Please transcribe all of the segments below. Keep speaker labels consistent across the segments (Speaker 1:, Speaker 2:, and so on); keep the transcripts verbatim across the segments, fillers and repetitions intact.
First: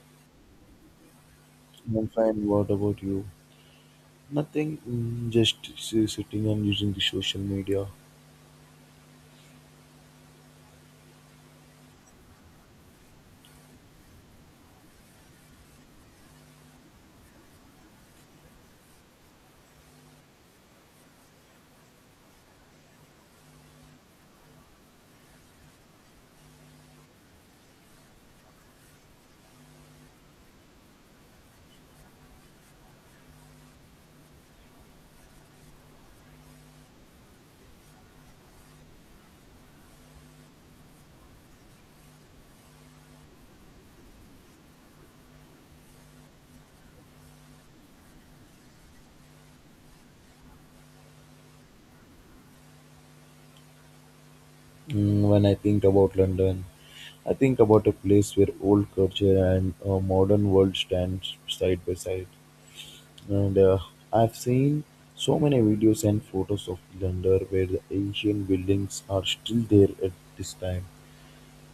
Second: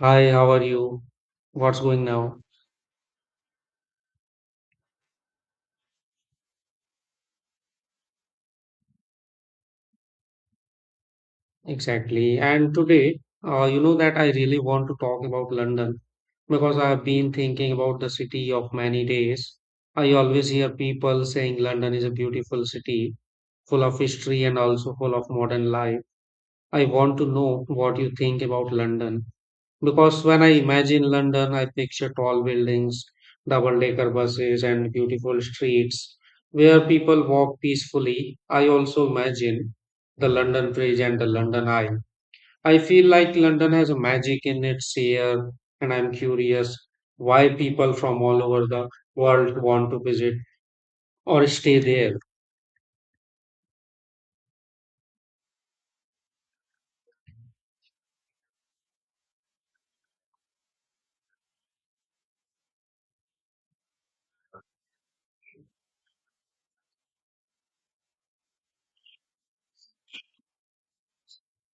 Speaker 1: Hi, how are you? What's going
Speaker 2: I'm
Speaker 1: now?
Speaker 2: fine. What about you? Nothing. mm, Just s- sitting and using the social media.
Speaker 1: Exactly. And today, uh, you know that I really want to talk about London because I have been thinking about the city of many days. I always hear people saying London is a beautiful city, full of history and also full of modern life. I want to know what you think about London. Because when I imagine London, I picture tall buildings, double-decker buses, and beautiful streets where people walk peacefully. I also imagine the London Bridge and the London Eye. I feel like London has a magic in its air, and I'm curious why people from all over the world want to visit or stay there.
Speaker 2: Mm, When I think about London, I think about a place where old culture and uh, modern world stands side by side. And uh, I've seen so many videos and photos of London where the ancient buildings are still there at this time.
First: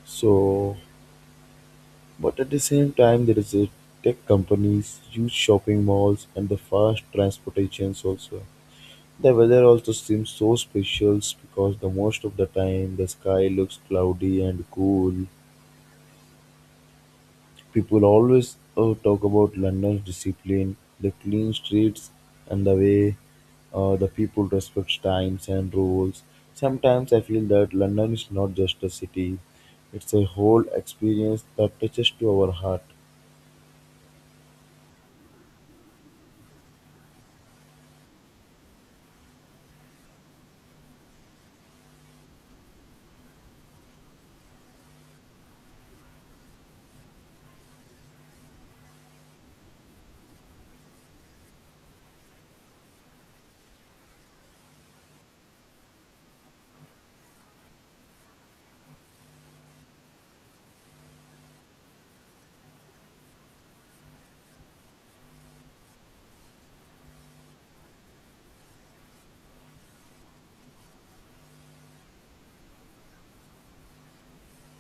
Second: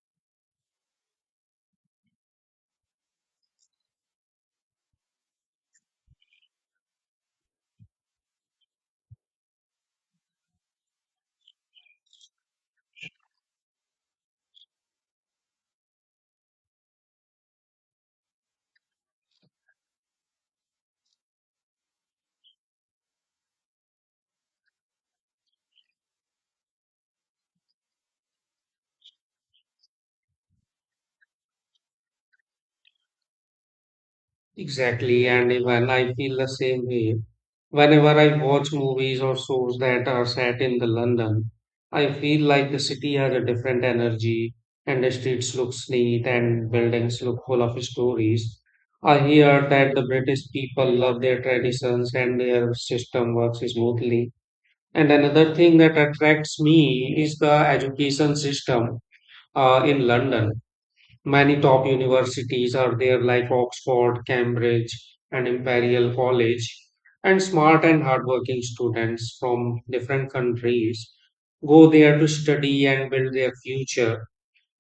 Speaker 2: So, but at the same time, there is a tech companies, huge shopping malls, and the fast transportations also. The weather also seems so special because the most of the time the sky looks cloudy and cool. People always uh, talk about London's discipline, the clean streets, and the way uh, the people respect times and rules. Sometimes I feel that London is not just a city; it's a whole experience that touches to our heart.
Speaker 1: Exactly, and even I feel the same way. Whenever I watch movies or shows that are set in the London, I feel like the city has a different energy and the streets look neat and buildings look full of stories. I hear that the British people love their traditions and their system works smoothly. And another thing that attracts me is the education system uh, in London. Many top universities are there, like Oxford, Cambridge, and Imperial College, and smart and hardworking students from different countries go there to study and build their future.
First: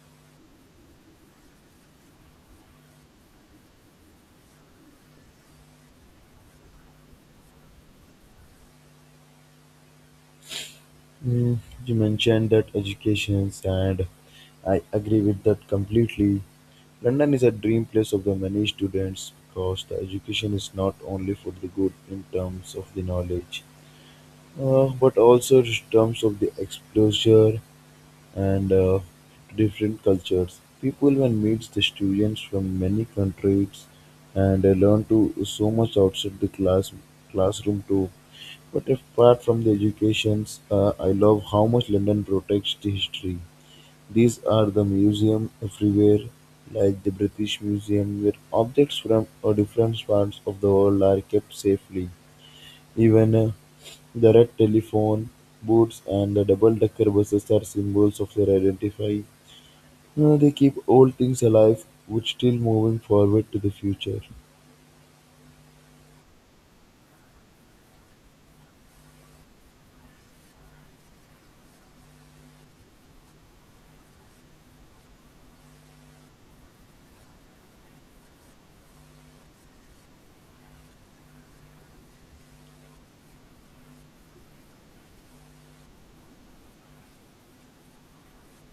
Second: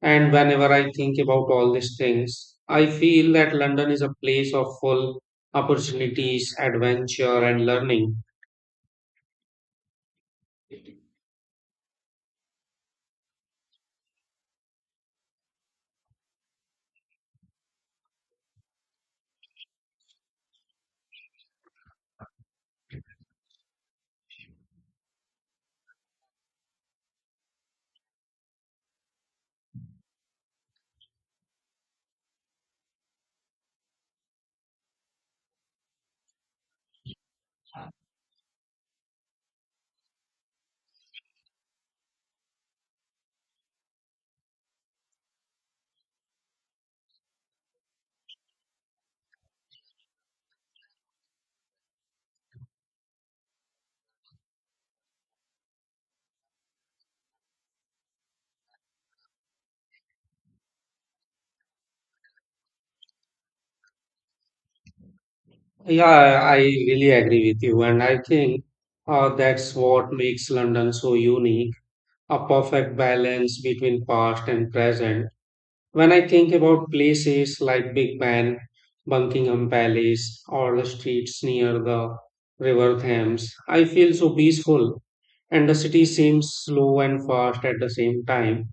Speaker 1: And whenever I think about all these things, I feel that London is a place of full opportunities, adventure, and learning.
Speaker 2: Mm, you mentioned that educations, and I agree with that completely. London is a dream place of the many students because the education is not only for the good in terms of the knowledge, uh, but also in terms of the exposure and uh, different cultures. People when meets the students from many countries and they learn to so much outside the class classroom too. But apart from the educations, uh, I love how much London protects the history. These are the museum everywhere, like the British Museum, where objects from uh, different parts of the world are kept safely. Even uh, the red telephone, boots, and the double-decker buses are symbols of their identity. Uh, they keep old things alive, which still moving forward to the future.
Speaker 1: Yeah, I really agree with you, and I think uh, that's what makes London so unique. A perfect balance between past and present. When I think about places like Big Ben, Buckingham Palace, or the streets near the River Thames, I feel so peaceful. And the city seems slow and fast at the same time.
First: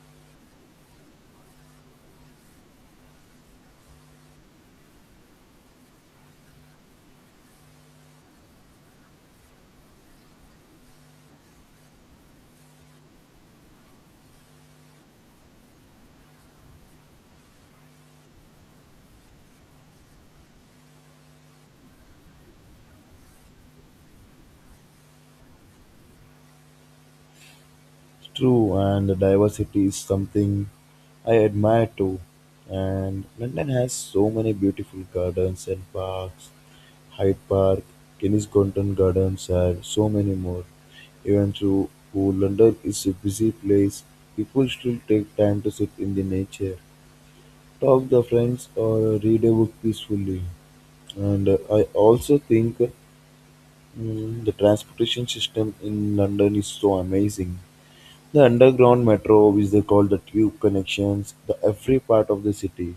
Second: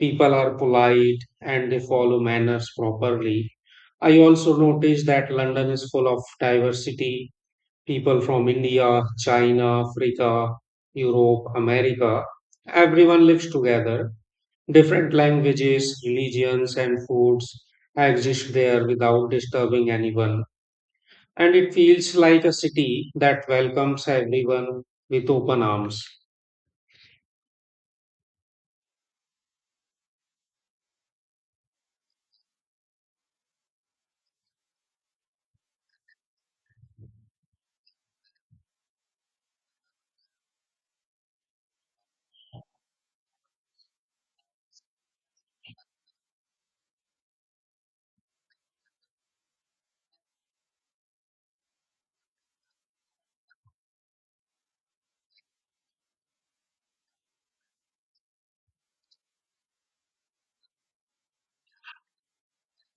Speaker 1: People are polite and they follow manners properly. I also notice that London is full of diversity. People from India, China, Africa, Europe, America, everyone lives together. Different languages, religions, and foods exist there without disturbing anyone, and it feels like a city that welcomes everyone with open arms.
Speaker 2: True, and the diversity is something I admire too. And London has so many beautiful gardens and parks, Hyde Park, Kenneth Gonton Gardens, and so many more. Even though though London is a busy place, people still take time to sit in the nature, talk to friends, or read a book peacefully. And uh, I also think Mm, the transportation system in London is so amazing. The underground metro, which they call the tube connections, the every part of the city,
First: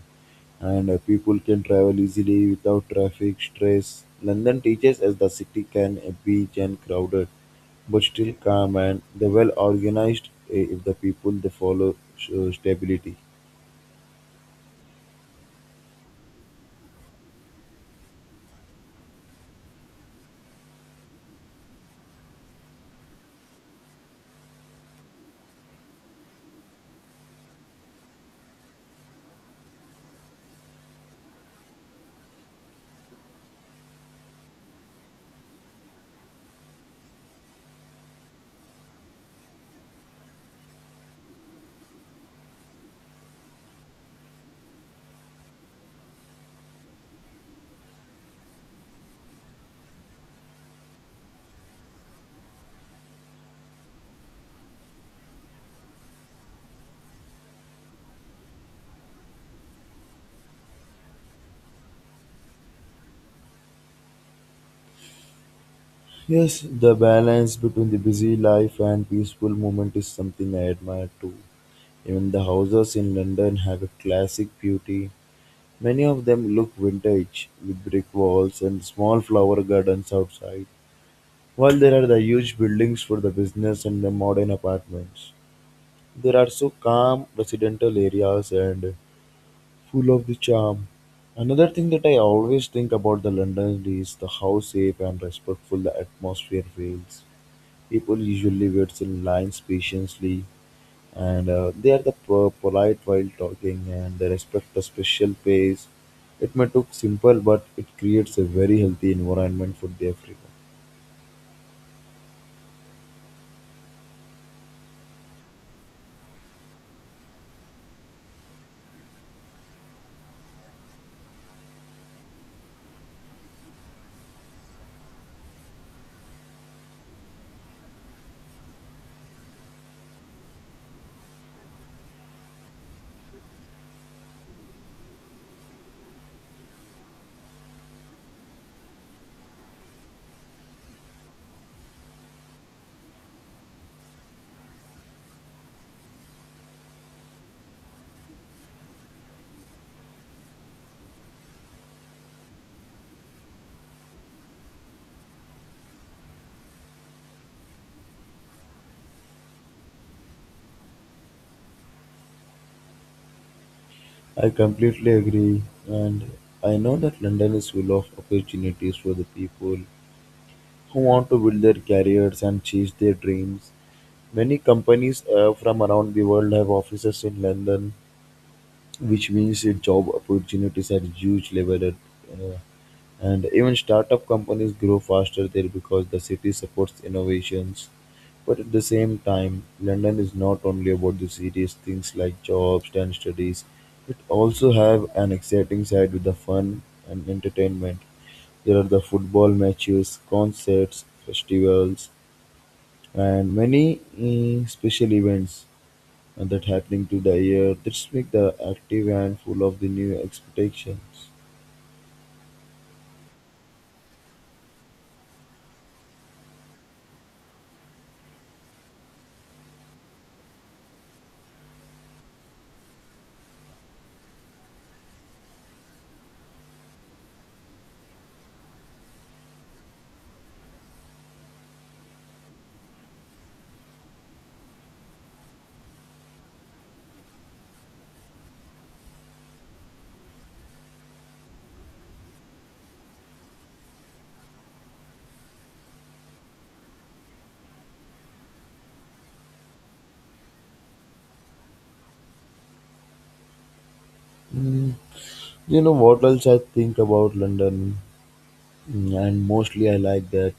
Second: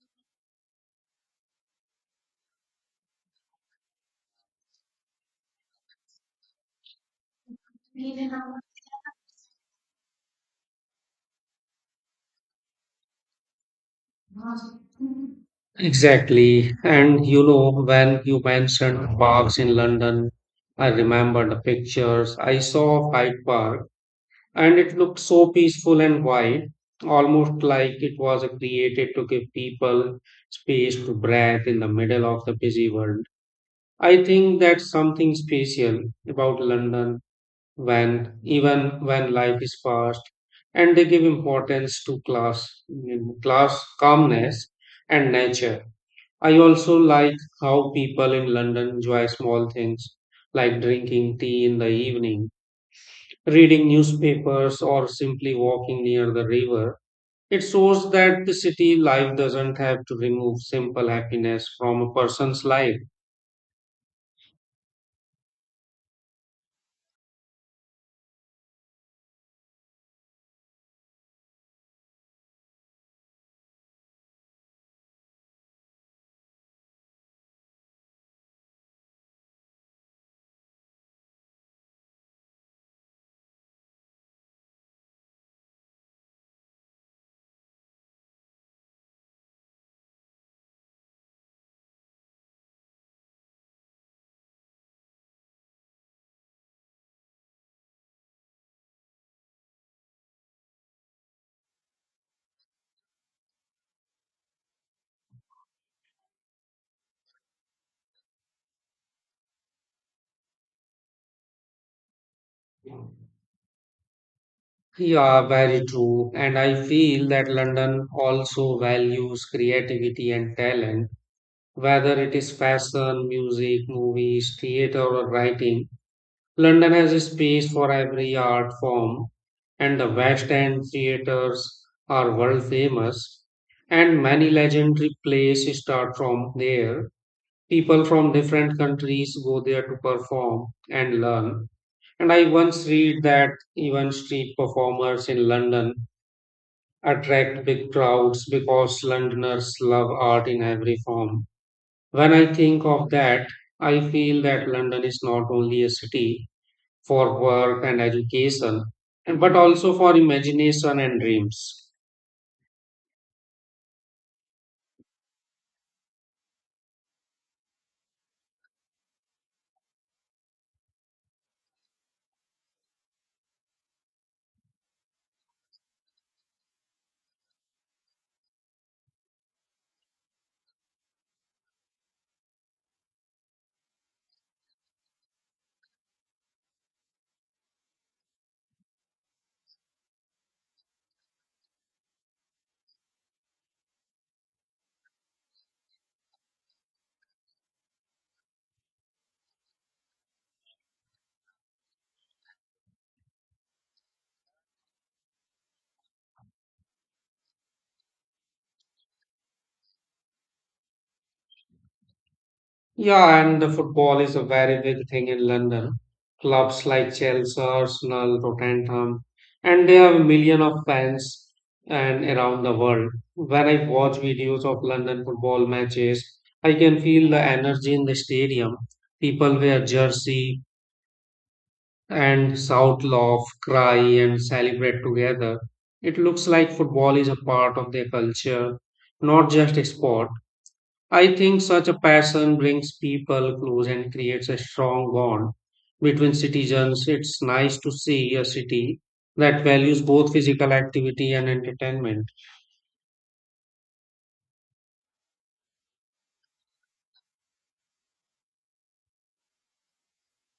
Speaker 2: and uh, people can travel easily without traffic stress. London teaches us the city can uh, be and crowded, but still calm and they well organized uh, if the people they follow uh, stability.
Speaker 1: Exactly. And you know, when you mentioned parks in London, I remember the pictures. I saw Hyde Park and it looked so peaceful and wide, almost like it was created to give people space to breathe in the middle of the busy world. I think that's something special about London when even when life is fast and they give importance to class mm, class calmness and nature. I also like how people in London enjoy small things like drinking tea in the evening, reading newspapers or simply walking near the river. It shows that the city life doesn't have to remove simple happiness from a person's life.
Speaker 2: Yes, the balance between the busy life and peaceful moment is something I admire too. Even the houses in London have a classic beauty. Many of them look vintage, with brick walls and small flower gardens outside. While there are the huge buildings for the business and the modern apartments, there are so calm residential areas and full of the charm. Another thing that I always think about the London is the how safe and respectful the atmosphere feels. People usually waits in lines patiently and uh, they are the po- polite while talking and they respect the special pace. It may look simple, but it creates a very healthy environment for the everyone.
Speaker 1: Yeah, very true. And I feel that London also values creativity and talent, whether it is fashion, music, movies, theater, or writing. London has a space for every art form, and the West End theaters are world famous, and many legendary plays start from there. People from different countries go there to perform and learn. And I once read that even street performers in London attract big crowds because Londoners love art in every form. When I think of that, I feel that London is not only a city for work and education, and- but also for imagination and dreams.
Speaker 2: I completely agree, and I know that London is full of opportunities for the people who want to build their careers and chase their dreams. Many companies uh, from around the world have offices in London, which means that job opportunities are huge level at uh, And even startup companies grow faster there because the city supports innovations. But at the same time, London is not only about the serious things like jobs and studies. It also have an exciting side with the fun and entertainment. There are the football matches, concerts, festivals, and many eh, special events uh, that happening to the year. This make the active and full of the new expectations.
Speaker 1: Yeah, and the football is a very big thing in London. Clubs like Chelsea, Arsenal, Tottenham, and they have a million of fans and around the world. When I watch videos of London football matches, I can feel the energy in the stadium. People wear jersey and shout, laugh, cry, and celebrate together. It looks like football is a part of their culture, not just a sport. I think such a passion brings people close and creates a strong bond between citizens. It's nice to see a city that values both physical activity and entertainment.
Speaker 2: Mm, You know what else I think about London, Mm, and mostly I like that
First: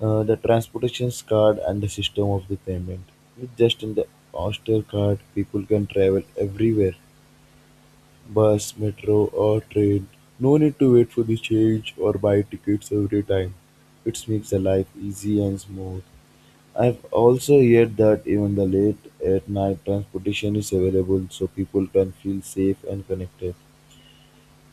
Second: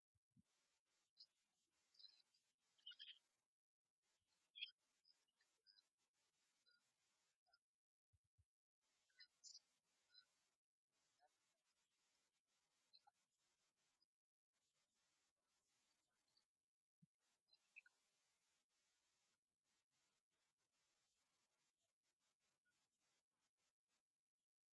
Speaker 2: uh, the transportation card and the system of the payment. With just in the Oyster card, people can travel everywhere, bus, metro, or train. No need to wait for the change or buy tickets every time. It makes the life easy and smooth. I've also heard that even the late at night transportation is available, so people can feel safe and connected.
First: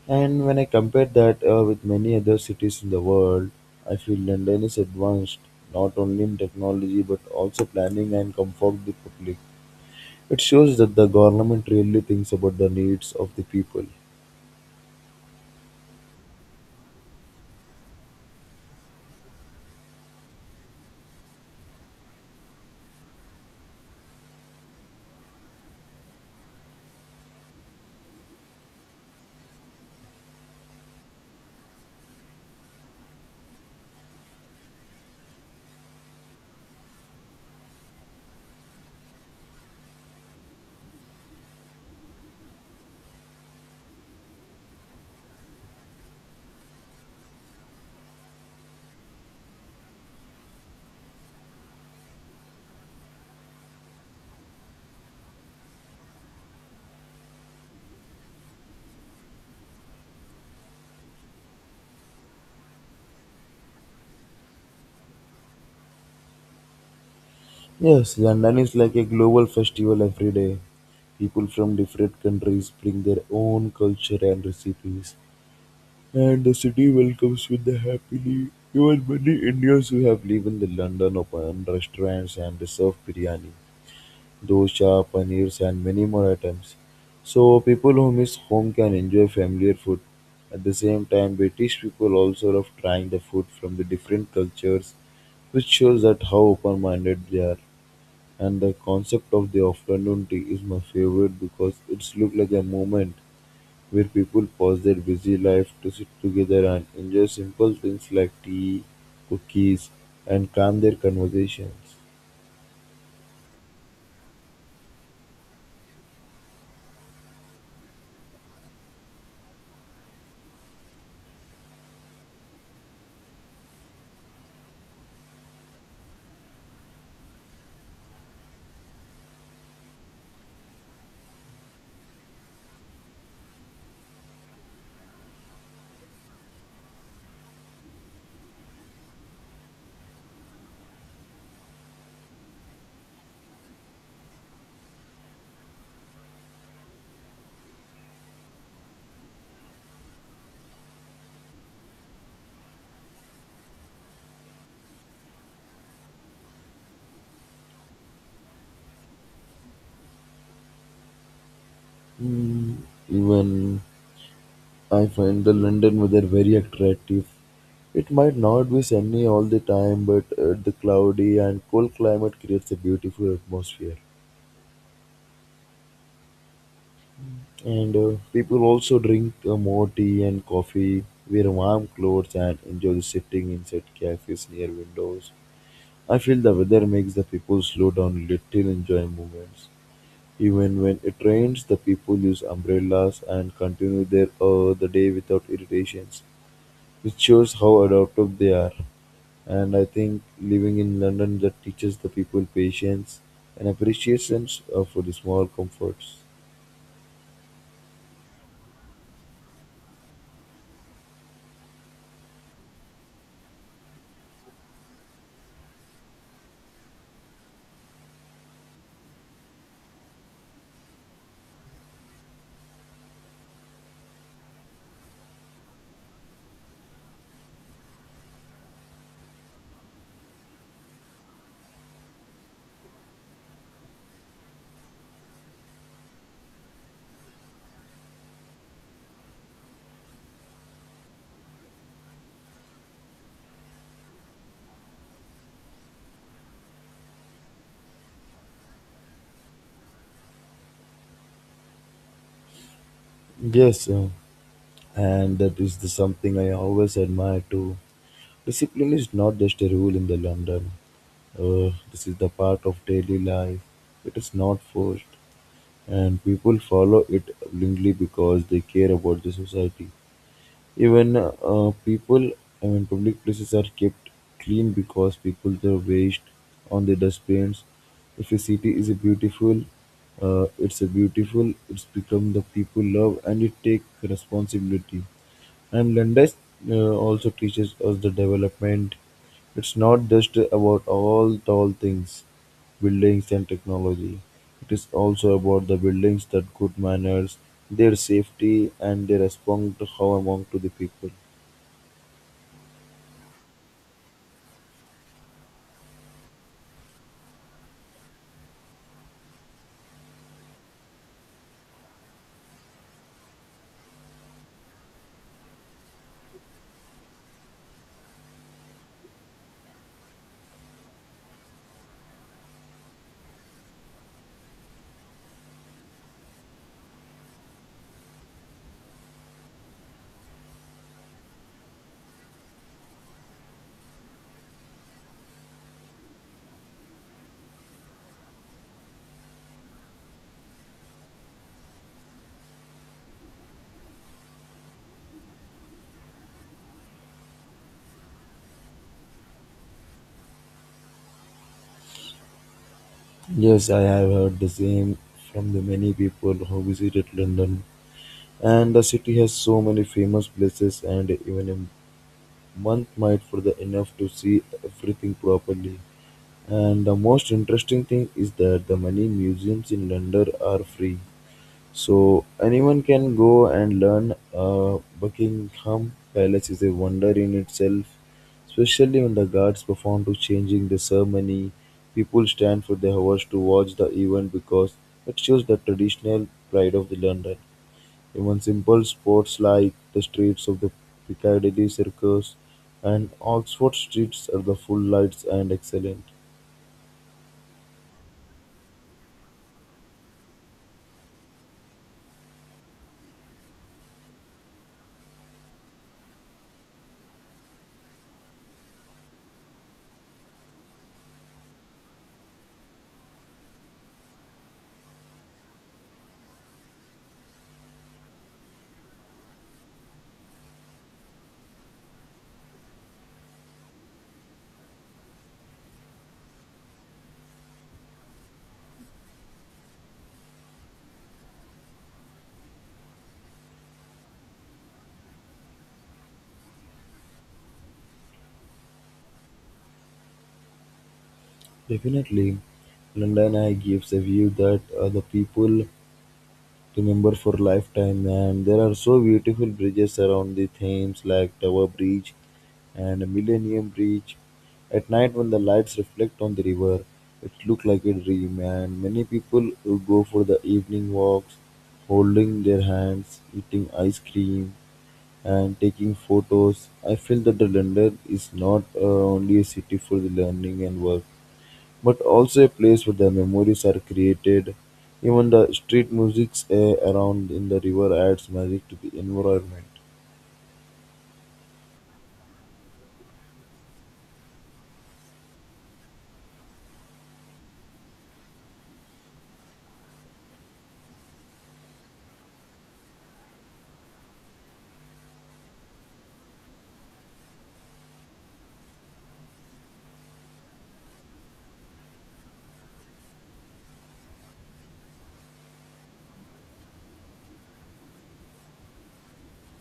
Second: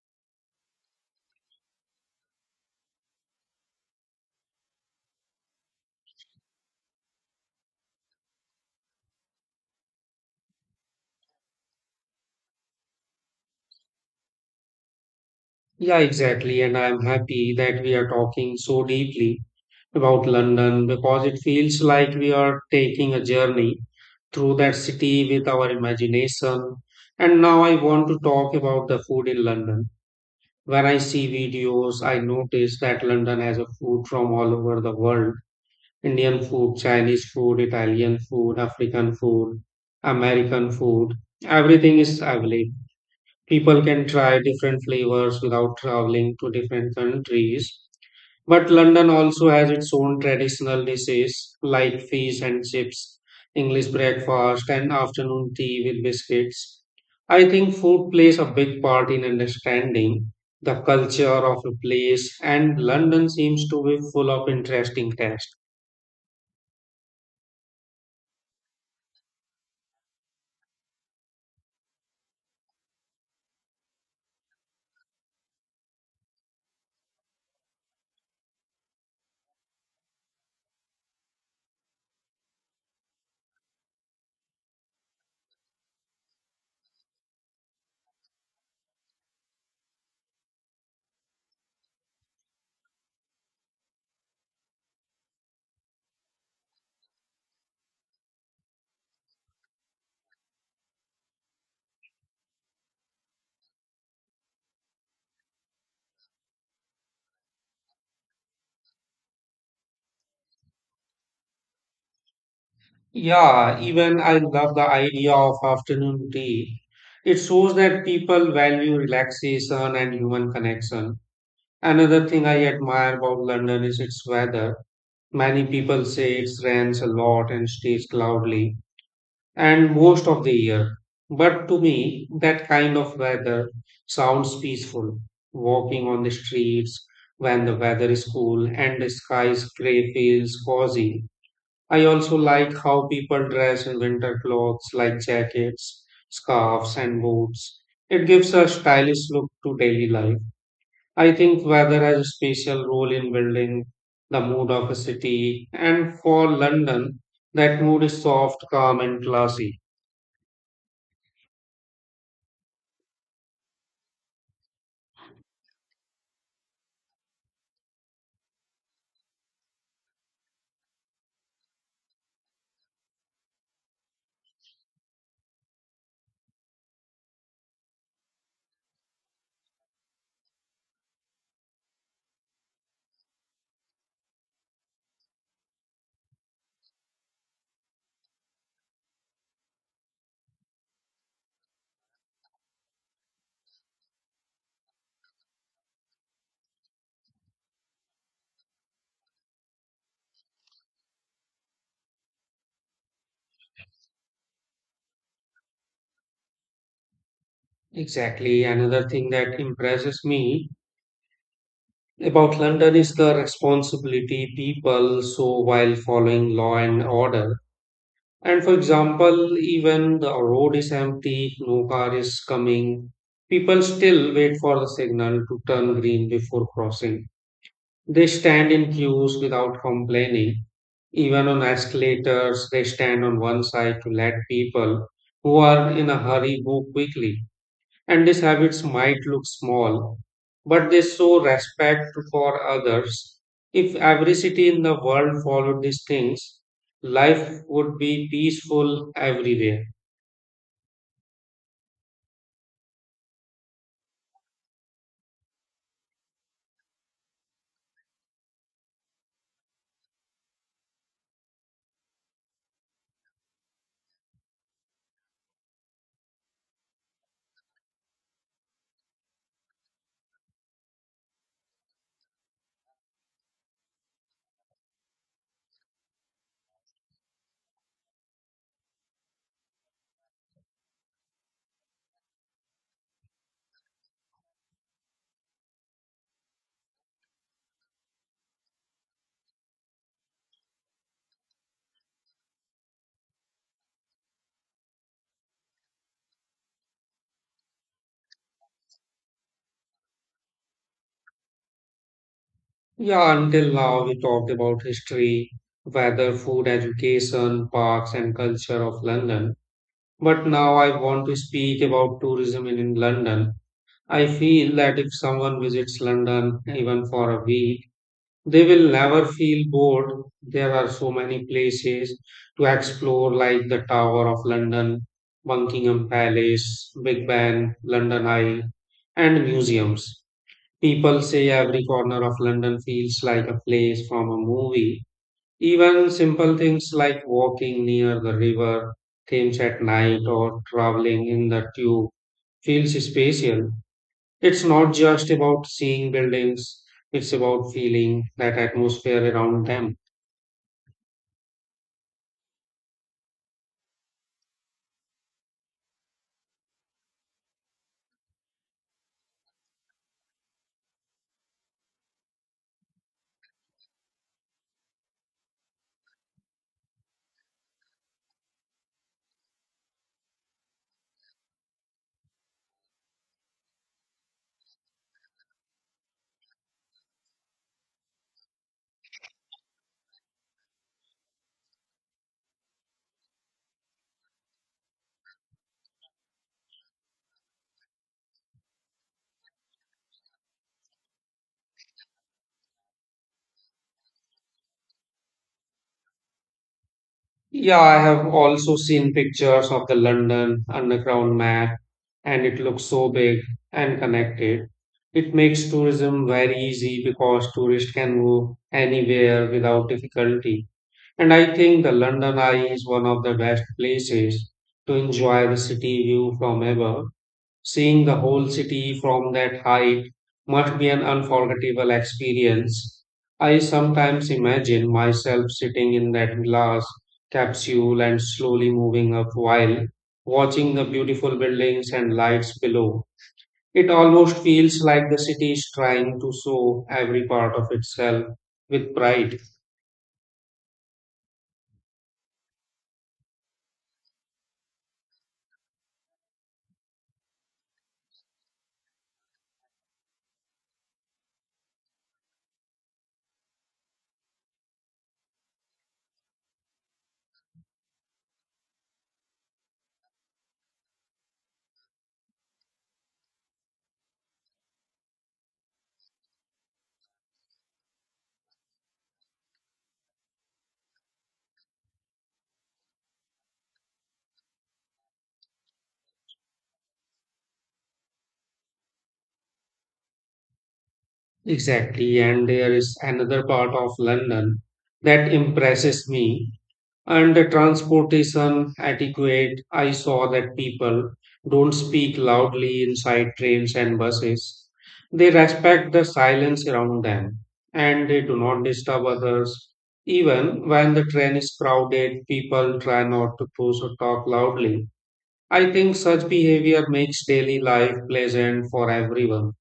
Speaker 2: And when I compare that uh, with many other cities in the world, I feel London is advanced not only in technology but also planning and comfort the public. It shows that the government really thinks about the needs of the people.
Speaker 1: Yeah, exactly. And I'm happy that we are talking so deeply about London because it feels like we are taking a journey through that city with our imagination. And now I want to talk about the food in London. When I see videos, I notice that London has a food from all over the world. Indian food, Chinese food, Italian food, African food, American food. Everything is available. People can try different flavors without traveling to different countries. But London also has its own traditional dishes like fish and chips, English breakfast, and afternoon tea with biscuits. I think food plays a big part in understanding the culture of a place, and London seems to be full of interesting tastes.
Speaker 2: Yes, London is like a global festival every day. People from different countries bring their own culture and recipes, and the city welcomes with the happily even many Indians who have lived in the London open restaurants and serve biryani, dosa, paneers, and many more items. So people who miss home can enjoy familiar food. At the same time, British people also love trying the food from the different cultures, which shows that how open-minded they are. And the concept of the afternoon tea is my favorite because it's look like a moment where people pause their busy life to sit together and enjoy simple things like tea, cookies, and calm their conversations.
Speaker 1: Yeah, even I love the idea of afternoon tea. It shows that people value relaxation and human connection. Another thing I admire about London is its weather. Many people say it rains a lot and stays cloudy and most of the year. But to me, that kind of weather sounds peaceful. Walking on the streets when the weather is cool and the sky is gray feels cozy. I also like how people dress in winter clothes like jackets, scarves, and boots. It gives a stylish look to daily life. I think weather has a special role in building the mood of a city, and for London, that mood is soft, calm, and classy.
Speaker 2: Mm, even I find the London weather very attractive. It might not be sunny all the time, but uh, the cloudy and cool climate creates a beautiful atmosphere. And uh, people also drink uh, more tea and coffee, wear warm clothes, and enjoy the sitting inside cafes near windows. I feel the weather makes the people slow down little, enjoy moments. Even when it rains, the people use umbrellas and continue their uh, the day without irritations, which shows how adaptive they are. And I think living in London that teaches the people patience and appreciation uh, for the small comforts.
Speaker 1: Exactly. Another thing that impresses me about London is the responsibility people show while following law and order. And for example, even the road is empty, no car is coming, people still wait for the signal to turn green before crossing. They stand in queues without complaining. Even on escalators, they stand on one side to let people who are in a hurry go quickly. And these habits might look small, but they show respect for others. If every city in the world followed these things, life would be peaceful everywhere.
Speaker 2: Yes, uh, and that is the something I always admire too. Discipline is not just a rule in the London. Uh, this is the part of daily life. It is not forced, and people follow it willingly because they care about the society. Even uh, people, I mean, public places are kept clean because people throw waste on the dustbins. If a city is a beautiful, uh, it's a beautiful. It's become the people love and it take responsibility. And Brandeis uh, also teaches us the development. It's not just about all tall things, buildings and technology. It is also about the buildings that good manners, their safety, and they respond to how among to the people.
Speaker 1: Yeah, until now we talked about history, weather, food, education, parks, and culture of London. But now I want to speak about tourism in, in London. I feel that if someone visits London even for a week, they will never feel bored. There are so many places to explore, like the Tower of London, Buckingham Palace, Big Ben, London Eye, and museums. People say every corner of London feels like a place from a movie. Even simple things like walking near the river Thames at night or traveling in the tube feels spatial. It's not just about seeing buildings, it's about feeling that atmosphere around them.
Speaker 2: Yes, I have heard the same from the many people who visited London. And the city has so many famous places, and even a month might for the enough to see everything properly. And the most interesting thing is that the many museums in London are free. So anyone can go and learn uh, Buckingham Palace is a wonder in itself, especially when the guards perform to changing the ceremony. People stand for the hours to watch the event because it shows the traditional pride of the London. Even simple sports like the streets of the Piccadilly Circus and Oxford streets are the full lights and excellent.
Speaker 1: Yeah, I have also seen pictures of the London Underground map, and it looks so big and connected. It makes tourism very easy because tourists can go anywhere without difficulty. And I think the London Eye is one of the best places to enjoy the city view from above. Seeing the whole city from that height must be an unforgettable experience. I sometimes imagine myself sitting in that glass capsule and slowly moving up while watching the beautiful buildings and lights below. It almost feels like the city is trying to show every part of itself with pride.
Speaker 2: Definitely. London Eye gives a view that uh, the people remember for lifetime, and there are so beautiful bridges around the Thames, like Tower Bridge and Millennium Bridge. At night, when the lights reflect on the river, it looks like a dream, and many people will go for the evening walks, holding their hands, eating ice cream, and taking photos. I feel that the London is not uh, only a city for the learning and work but also a place where the memories are created. Even the street music's uh, around in the river adds magic to the environment.
Speaker 1: Exactly, and there is another part of London that impresses me. And the transportation etiquette, I saw that people don't speak loudly inside trains and buses. They respect the silence around them and they do not disturb others. Even when the train is crowded, people try not to push or talk loudly. I think such behavior makes daily life pleasant for everyone.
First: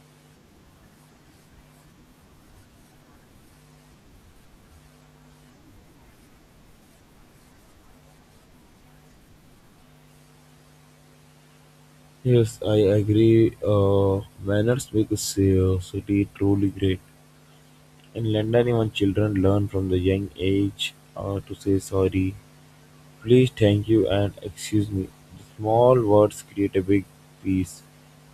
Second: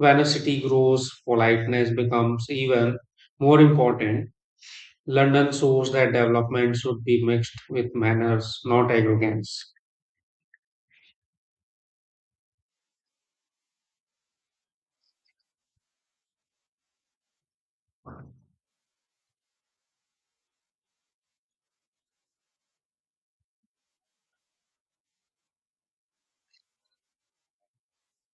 Speaker 1: Vaniosity grows, politeness becomes even more important. London shows that development should be mixed with manners, not arrogance.
Speaker 2: Yes, I agree. Uh, manners make a ci- uh, city truly great. In London, even children learn from the young age uh, to say sorry, please, thank you, and excuse me. The small words create a big peace,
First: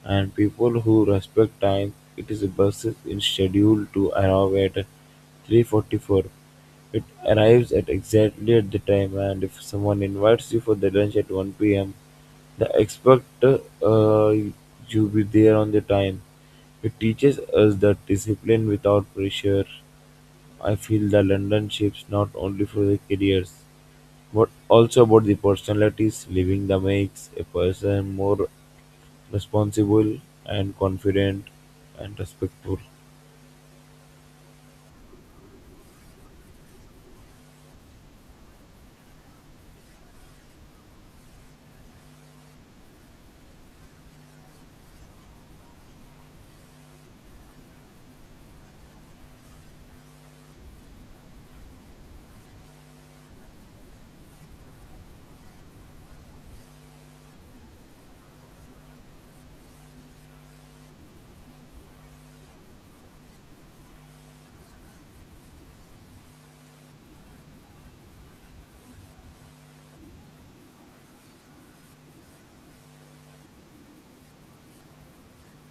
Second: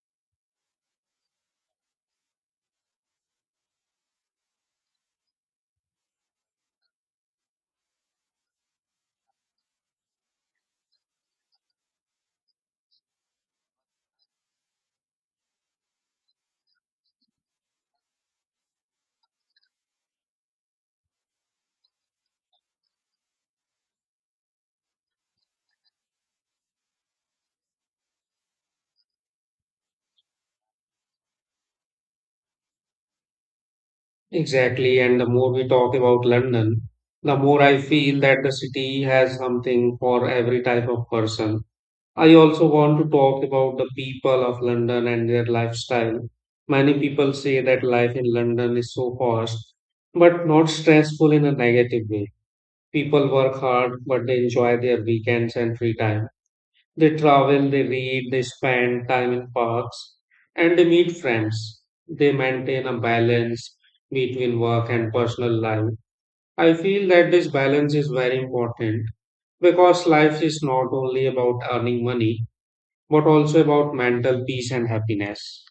Speaker 2: and people who respect time. It is a bus is scheduled to arrive at three forty-four. It arrives at exactly at the time, and if someone invites you for the lunch at one p m, the expect uh, you be there on the time. It teaches us that discipline without pressure. I feel the London ships not only for the careers but also about the personalities living that makes a person more responsible and confident and respectful.
Speaker 1: Exactly, and the more we talk about London, the more I feel that the city has something for every type of person. I also want to talk about the people of London and their lifestyle. Many people say that life in London is so fast, but not stressful in a negative way. People work hard, but they enjoy their weekends and free time. They travel, they read, they spend time in parks, and they meet friends. They maintain a balance between work and personal life. I feel that this balance is very important because life is not only about earning money, but also about mental peace and happiness.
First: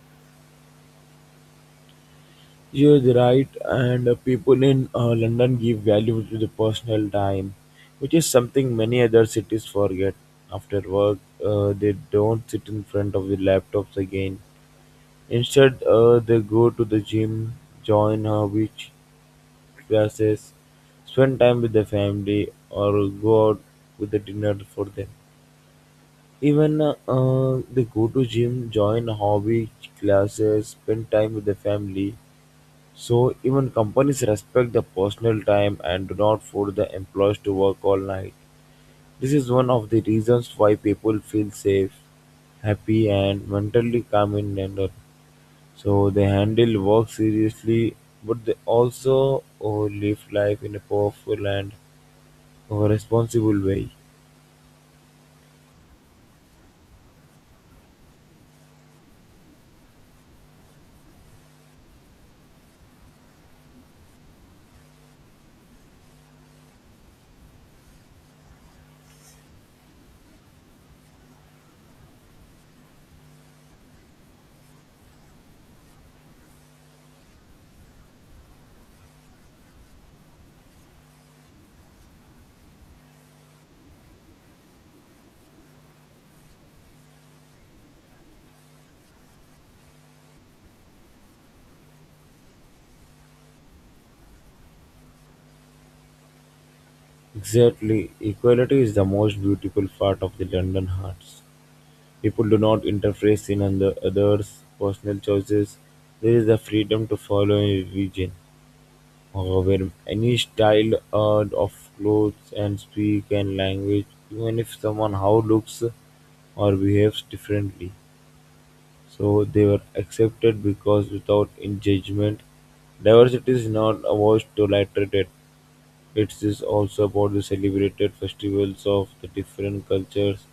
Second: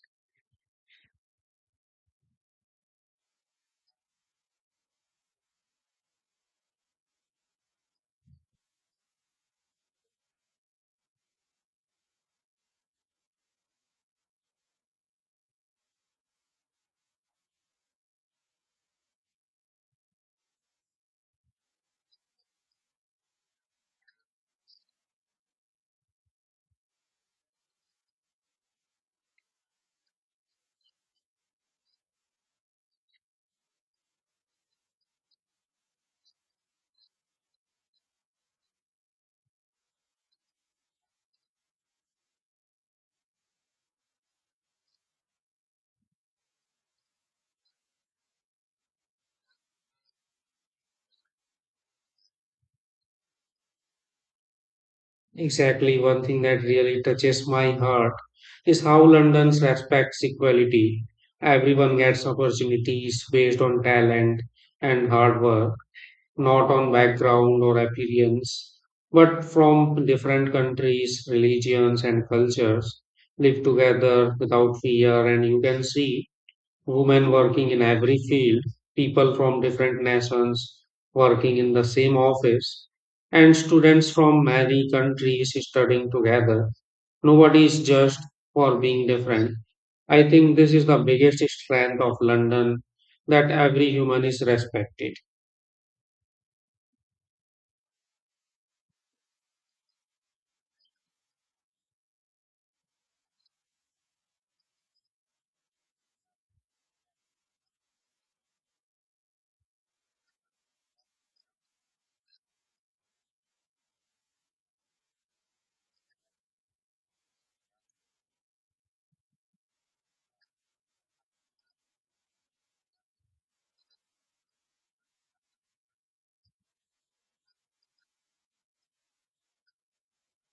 Speaker 2: You're right, and uh, people in uh, London give value to the personal time, which is something many other cities forget. After work, uh, they don't sit in front of the laptops again. Instead, uh, they go to the gym, join uh, beach classes, spend time with the family, or go out with the dinner for them. Even uh, they go to gym, join hobby classes, spend time with the family. So even companies respect the personal time and do not force the employees to work all night. This is one of the reasons why people feel safe, happy, and mentally calm in Nandor. So they handle work seriously, but they also uh, live life in a powerful and uh, responsible way.
Speaker 1: Exactly, one thing that really touches my heart is how London respects equality. Everyone gets opportunities based on talent and hard work, not on background or appearance, but from different countries, religions, and cultures live together without fear. And you can see women working in every field, people from different nations working in the same office, and students from many countries studying together. Nobody is judged for being different. I think this is the biggest strength of London that every human is respected.
Speaker 2: Exactly. Equality is the most beautiful part of the London hearts. People do not interface in other, others' personal choices. There is the freedom to follow any religion or wear any style uh, of clothes and speak and language, even if someone how looks or behaves differently. So they were accepted because without in judgment, diversity is not about tolerated. It is also about the celebrated festivals of the different cultures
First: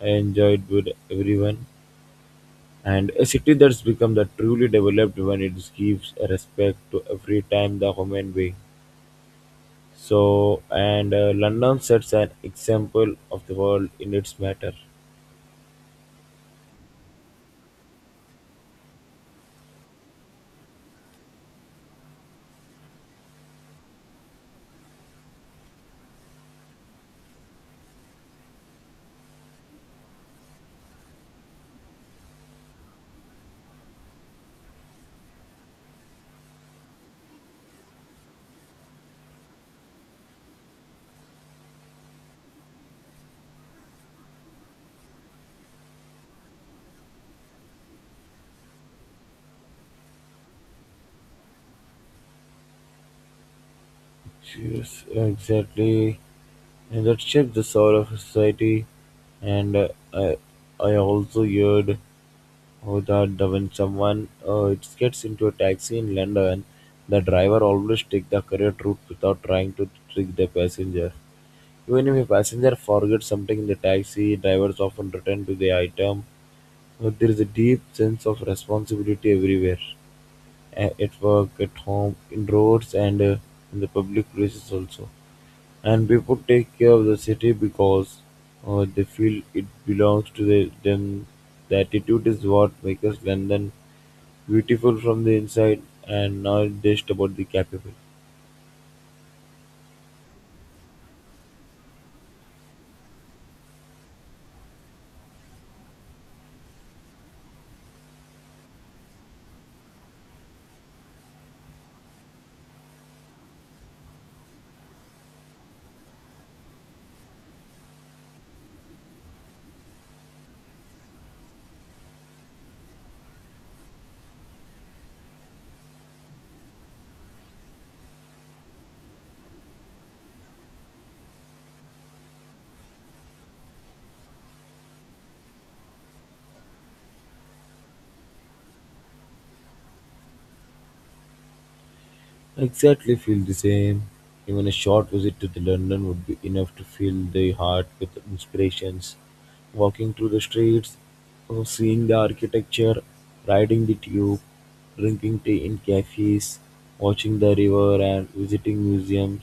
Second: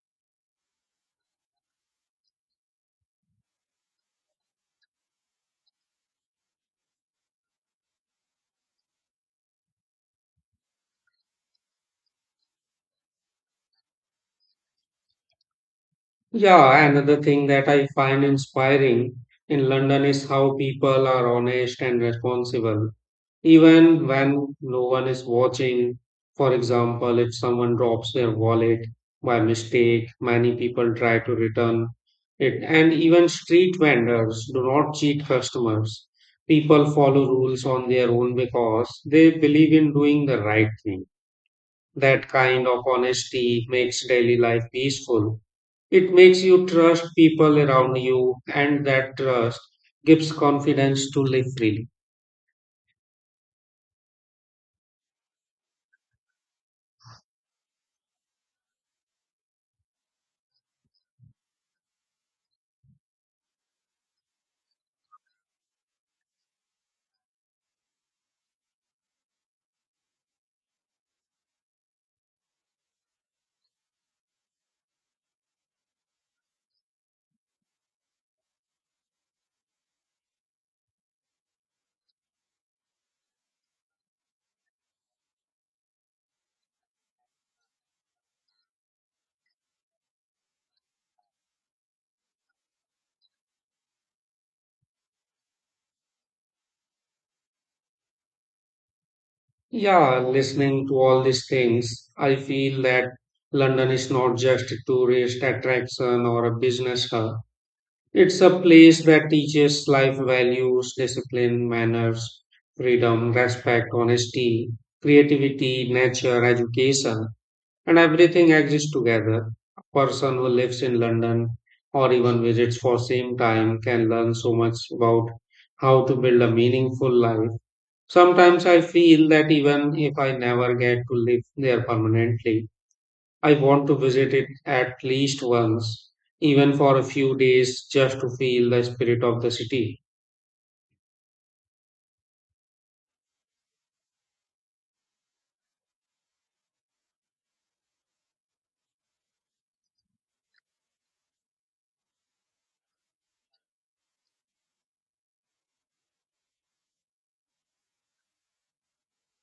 Speaker 2: enjoyed with everyone. And a city that's become the truly developed when it gives a respect to every time the human being. So, and uh, London sets an example of the world in its matter.
Speaker 1: Yeah, another thing that I find inspiring in London is how people are honest and responsible, even when no one is watching. For example, if someone drops their wallet by mistake, many people try to return it. And even street vendors do not cheat customers. People follow rules on their own because they believe in doing the right thing. That kind of honesty makes daily life peaceful. It makes you trust people around you, and that trust gives confidence to live freely.
Speaker 2: Yes, exactly. And that shaped the soul of society. And uh, I, I also heard oh, that the- when someone uh, it gets into a taxi in London, the driver always take the correct route without trying to trick the passenger. Even if a passenger forgets something in the taxi, drivers often return to the item. Uh, there is a deep sense of responsibility everywhere, a- at work, at home, in roads, and uh, in the public places also. And people take care of the city because uh, they feel it belongs to the, them. The attitude is what makes London beautiful from the inside and not just about the capital.
Speaker 1: Yeah, listening to all these things, I feel that London is not just a tourist attraction or a business hub. It's a place that teaches life values, discipline, manners, freedom, respect, honesty, creativity, nature, education, and everything exists together. A person who lives in London or even visits for same time can learn so much about how to build a meaningful life. Sometimes I feel that even if I never get to live there permanently, I want to visit it at least once, even for a few days, just to feel the spirit of the city.
Speaker 2: Exactly feel the same. Even a short visit to the London would be enough to fill the heart with inspirations. Walking through the streets, uh, seeing the architecture, riding the tube, drinking tea in cafes, watching the river and visiting museums.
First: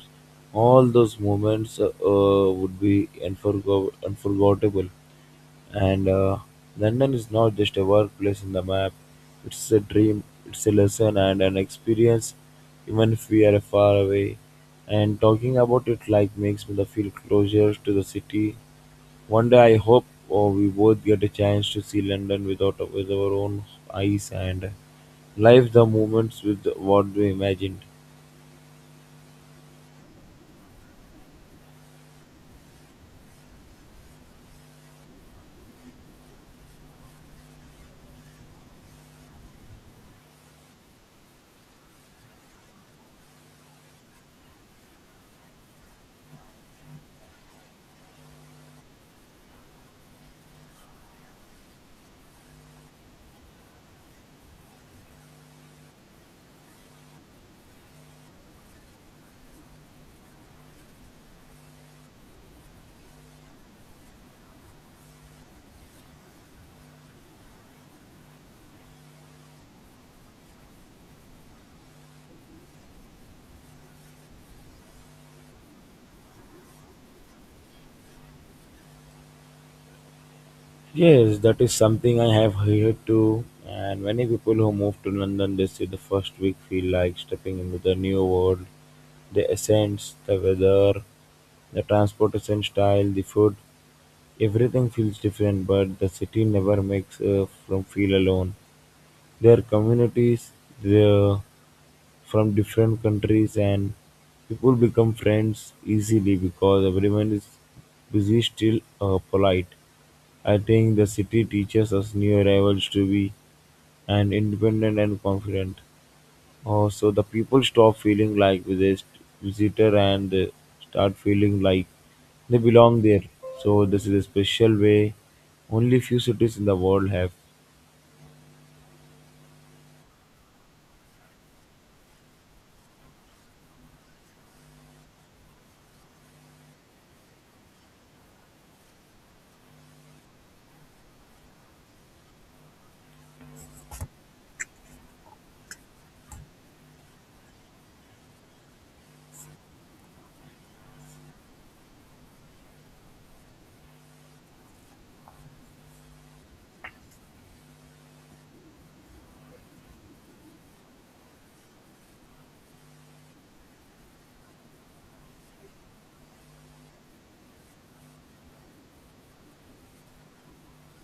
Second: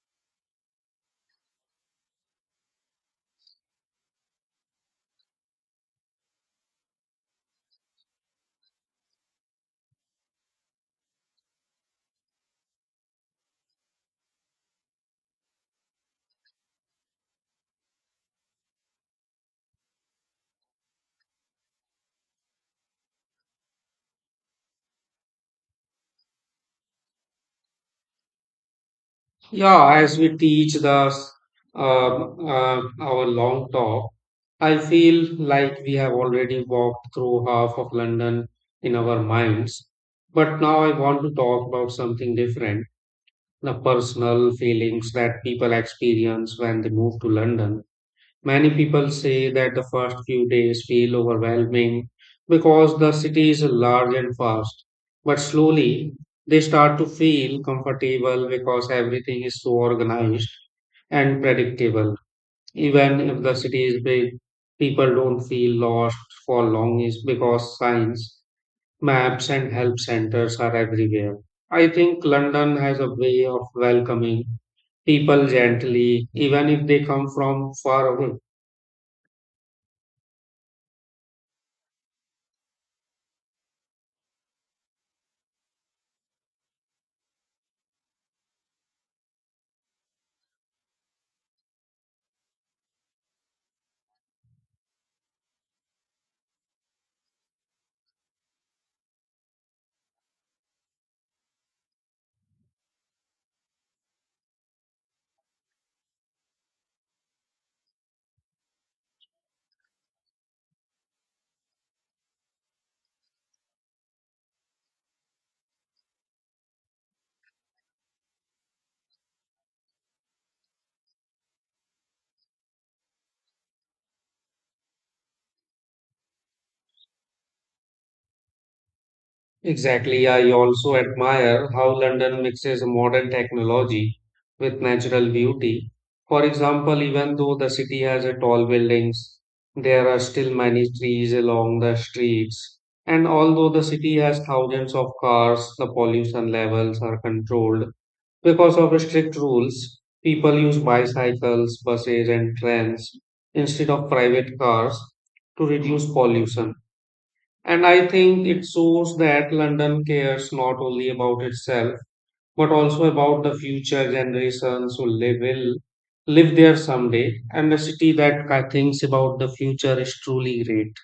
Speaker 2: All those moments uh, uh, would be unforgo- unforgettable. And uh, London is not just a workplace in the map, it's a dream, it's a lesson, and an experience, even if we are far away. And talking about it like makes me the feel closer to the city. One day I hope oh, we both get a chance to see London without with our own eyes and live the moments with what we imagined.
Speaker 1: Yeah, as we teach the s- um uh, our long talk, I feel like we have already walked through half of London in our minds. But now I want to talk about something different, the personal feelings that people experience when they move to London. Many people say that the first few days feel overwhelming because the city is large and fast. But slowly, they start to feel comfortable because everything is so organized and predictable. Even if the city is big, people don't feel lost for long is because signs, maps, and help centers are everywhere. I think London has a way of welcoming people gently, even if they come from far away.
Speaker 2: Yes, that is something I have heard too. And many people who move to London, they say the first week feel like stepping into the new world. The essence, the weather, the transportation style, the food, everything feels different. But the city never makes uh, from feel alone. Their communities, the from different countries and people become friends easily because everyone is busy still uh, polite. I think the city teaches us new arrivals to be and independent and confident. Also, the people stop feeling like visit- visitor and uh, start feeling like they belong there. So this is a special way only few cities in the world have.
Speaker 1: Exactly. I also admire how London mixes modern technology with natural beauty. For example, even though the city has a tall buildings, there are still many trees along the streets. And although the city has thousands of cars, the pollution levels are controlled because of strict rules. People use bicycles, buses, and trains instead of private cars to reduce pollution. And I think it shows that London cares not only about itself, but also about the future generations who live, will live there someday. And a city that ki- thinks about the future is truly great.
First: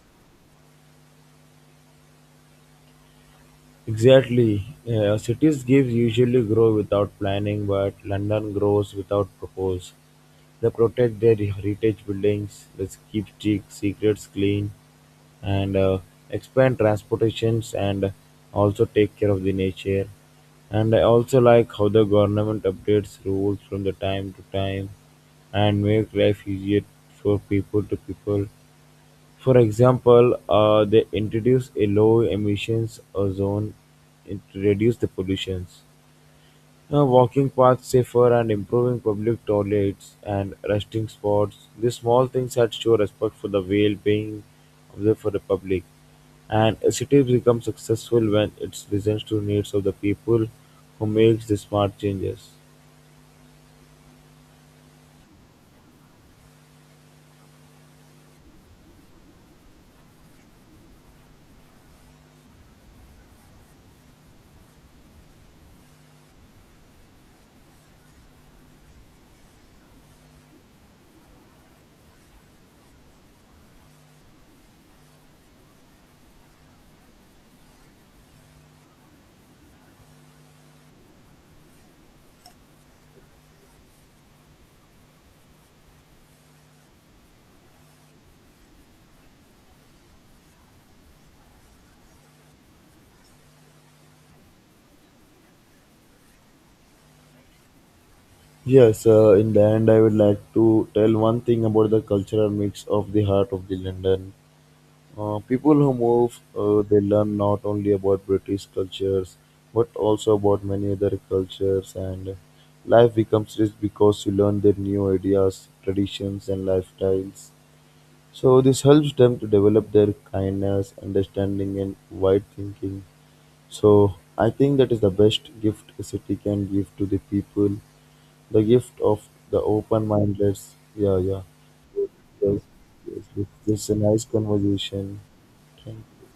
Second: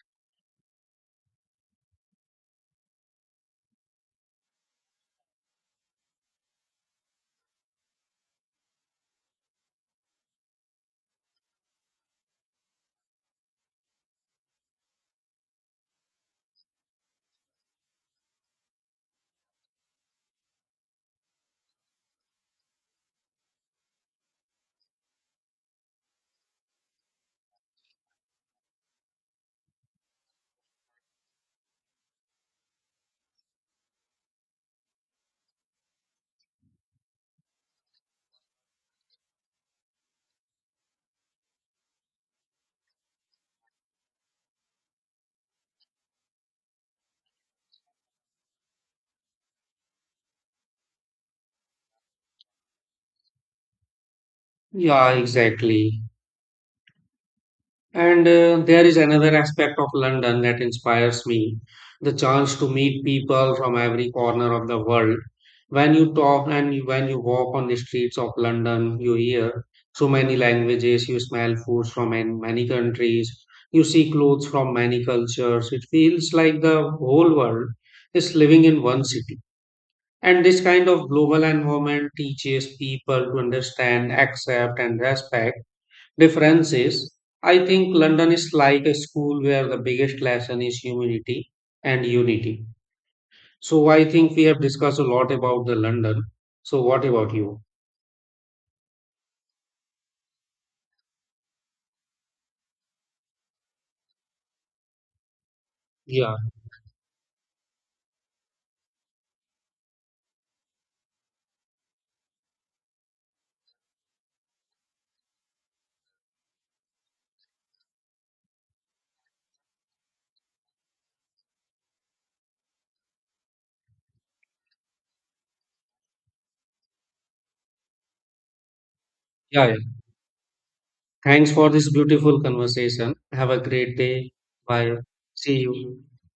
Speaker 2: Exactly. Yeah, cities gives usually grow without planning, but London grows without propose. They protect their heritage buildings, they keep sec- secrets clean, and uh, expand transportations and also take care of the nature. And I also like how the government updates rules from the time to time and make life easier for people to people. For example, uh, they introduce a low-emissions zone in- to reduce the pollutions, uh, walking paths safer and improving public toilets and resting spots. These small things that show respect for the well-being of the for the public. And a city becomes successful when it listens to needs of the people who makes the smart changes.
Speaker 1: Yeah, exactly. And uh, there is another aspect of London that inspires me, the chance to meet people from every corner of the world. When you talk and you- when you walk on the streets of London, you hear so many languages, you smell foods from an- many countries, you see clothes from many cultures. It feels like the whole world is living in one city. And this kind of global environment teaches people to understand, accept, and respect difference is I think London is like a school where the biggest lesson is humility and unity. So I think we have discussed a lot about the London. So what about you?
Speaker 2: Yes, uh, in the end, I would like to tell one thing about the cultural mix of the heart of the London. Uh, people who
Speaker 1: Yeah,
Speaker 2: move, uh, they learn not only about British cultures, but also about many other cultures, and life becomes rich because you learn their new ideas, traditions, and lifestyles. So this helps them to develop their kindness, understanding, and wide thinking. So I think that is the best gift a city can give to the people, the gift of the
Speaker 1: yeah, yeah.
Speaker 2: open-mindedness. Yeah, yeah.
Speaker 1: Thanks for this
Speaker 2: Yes,
Speaker 1: beautiful
Speaker 2: yes,
Speaker 1: conversation.
Speaker 2: yes.
Speaker 1: Have a
Speaker 2: It's a
Speaker 1: great
Speaker 2: nice
Speaker 1: day. Bye.
Speaker 2: conversation.
Speaker 1: See you.
Speaker 2: Thank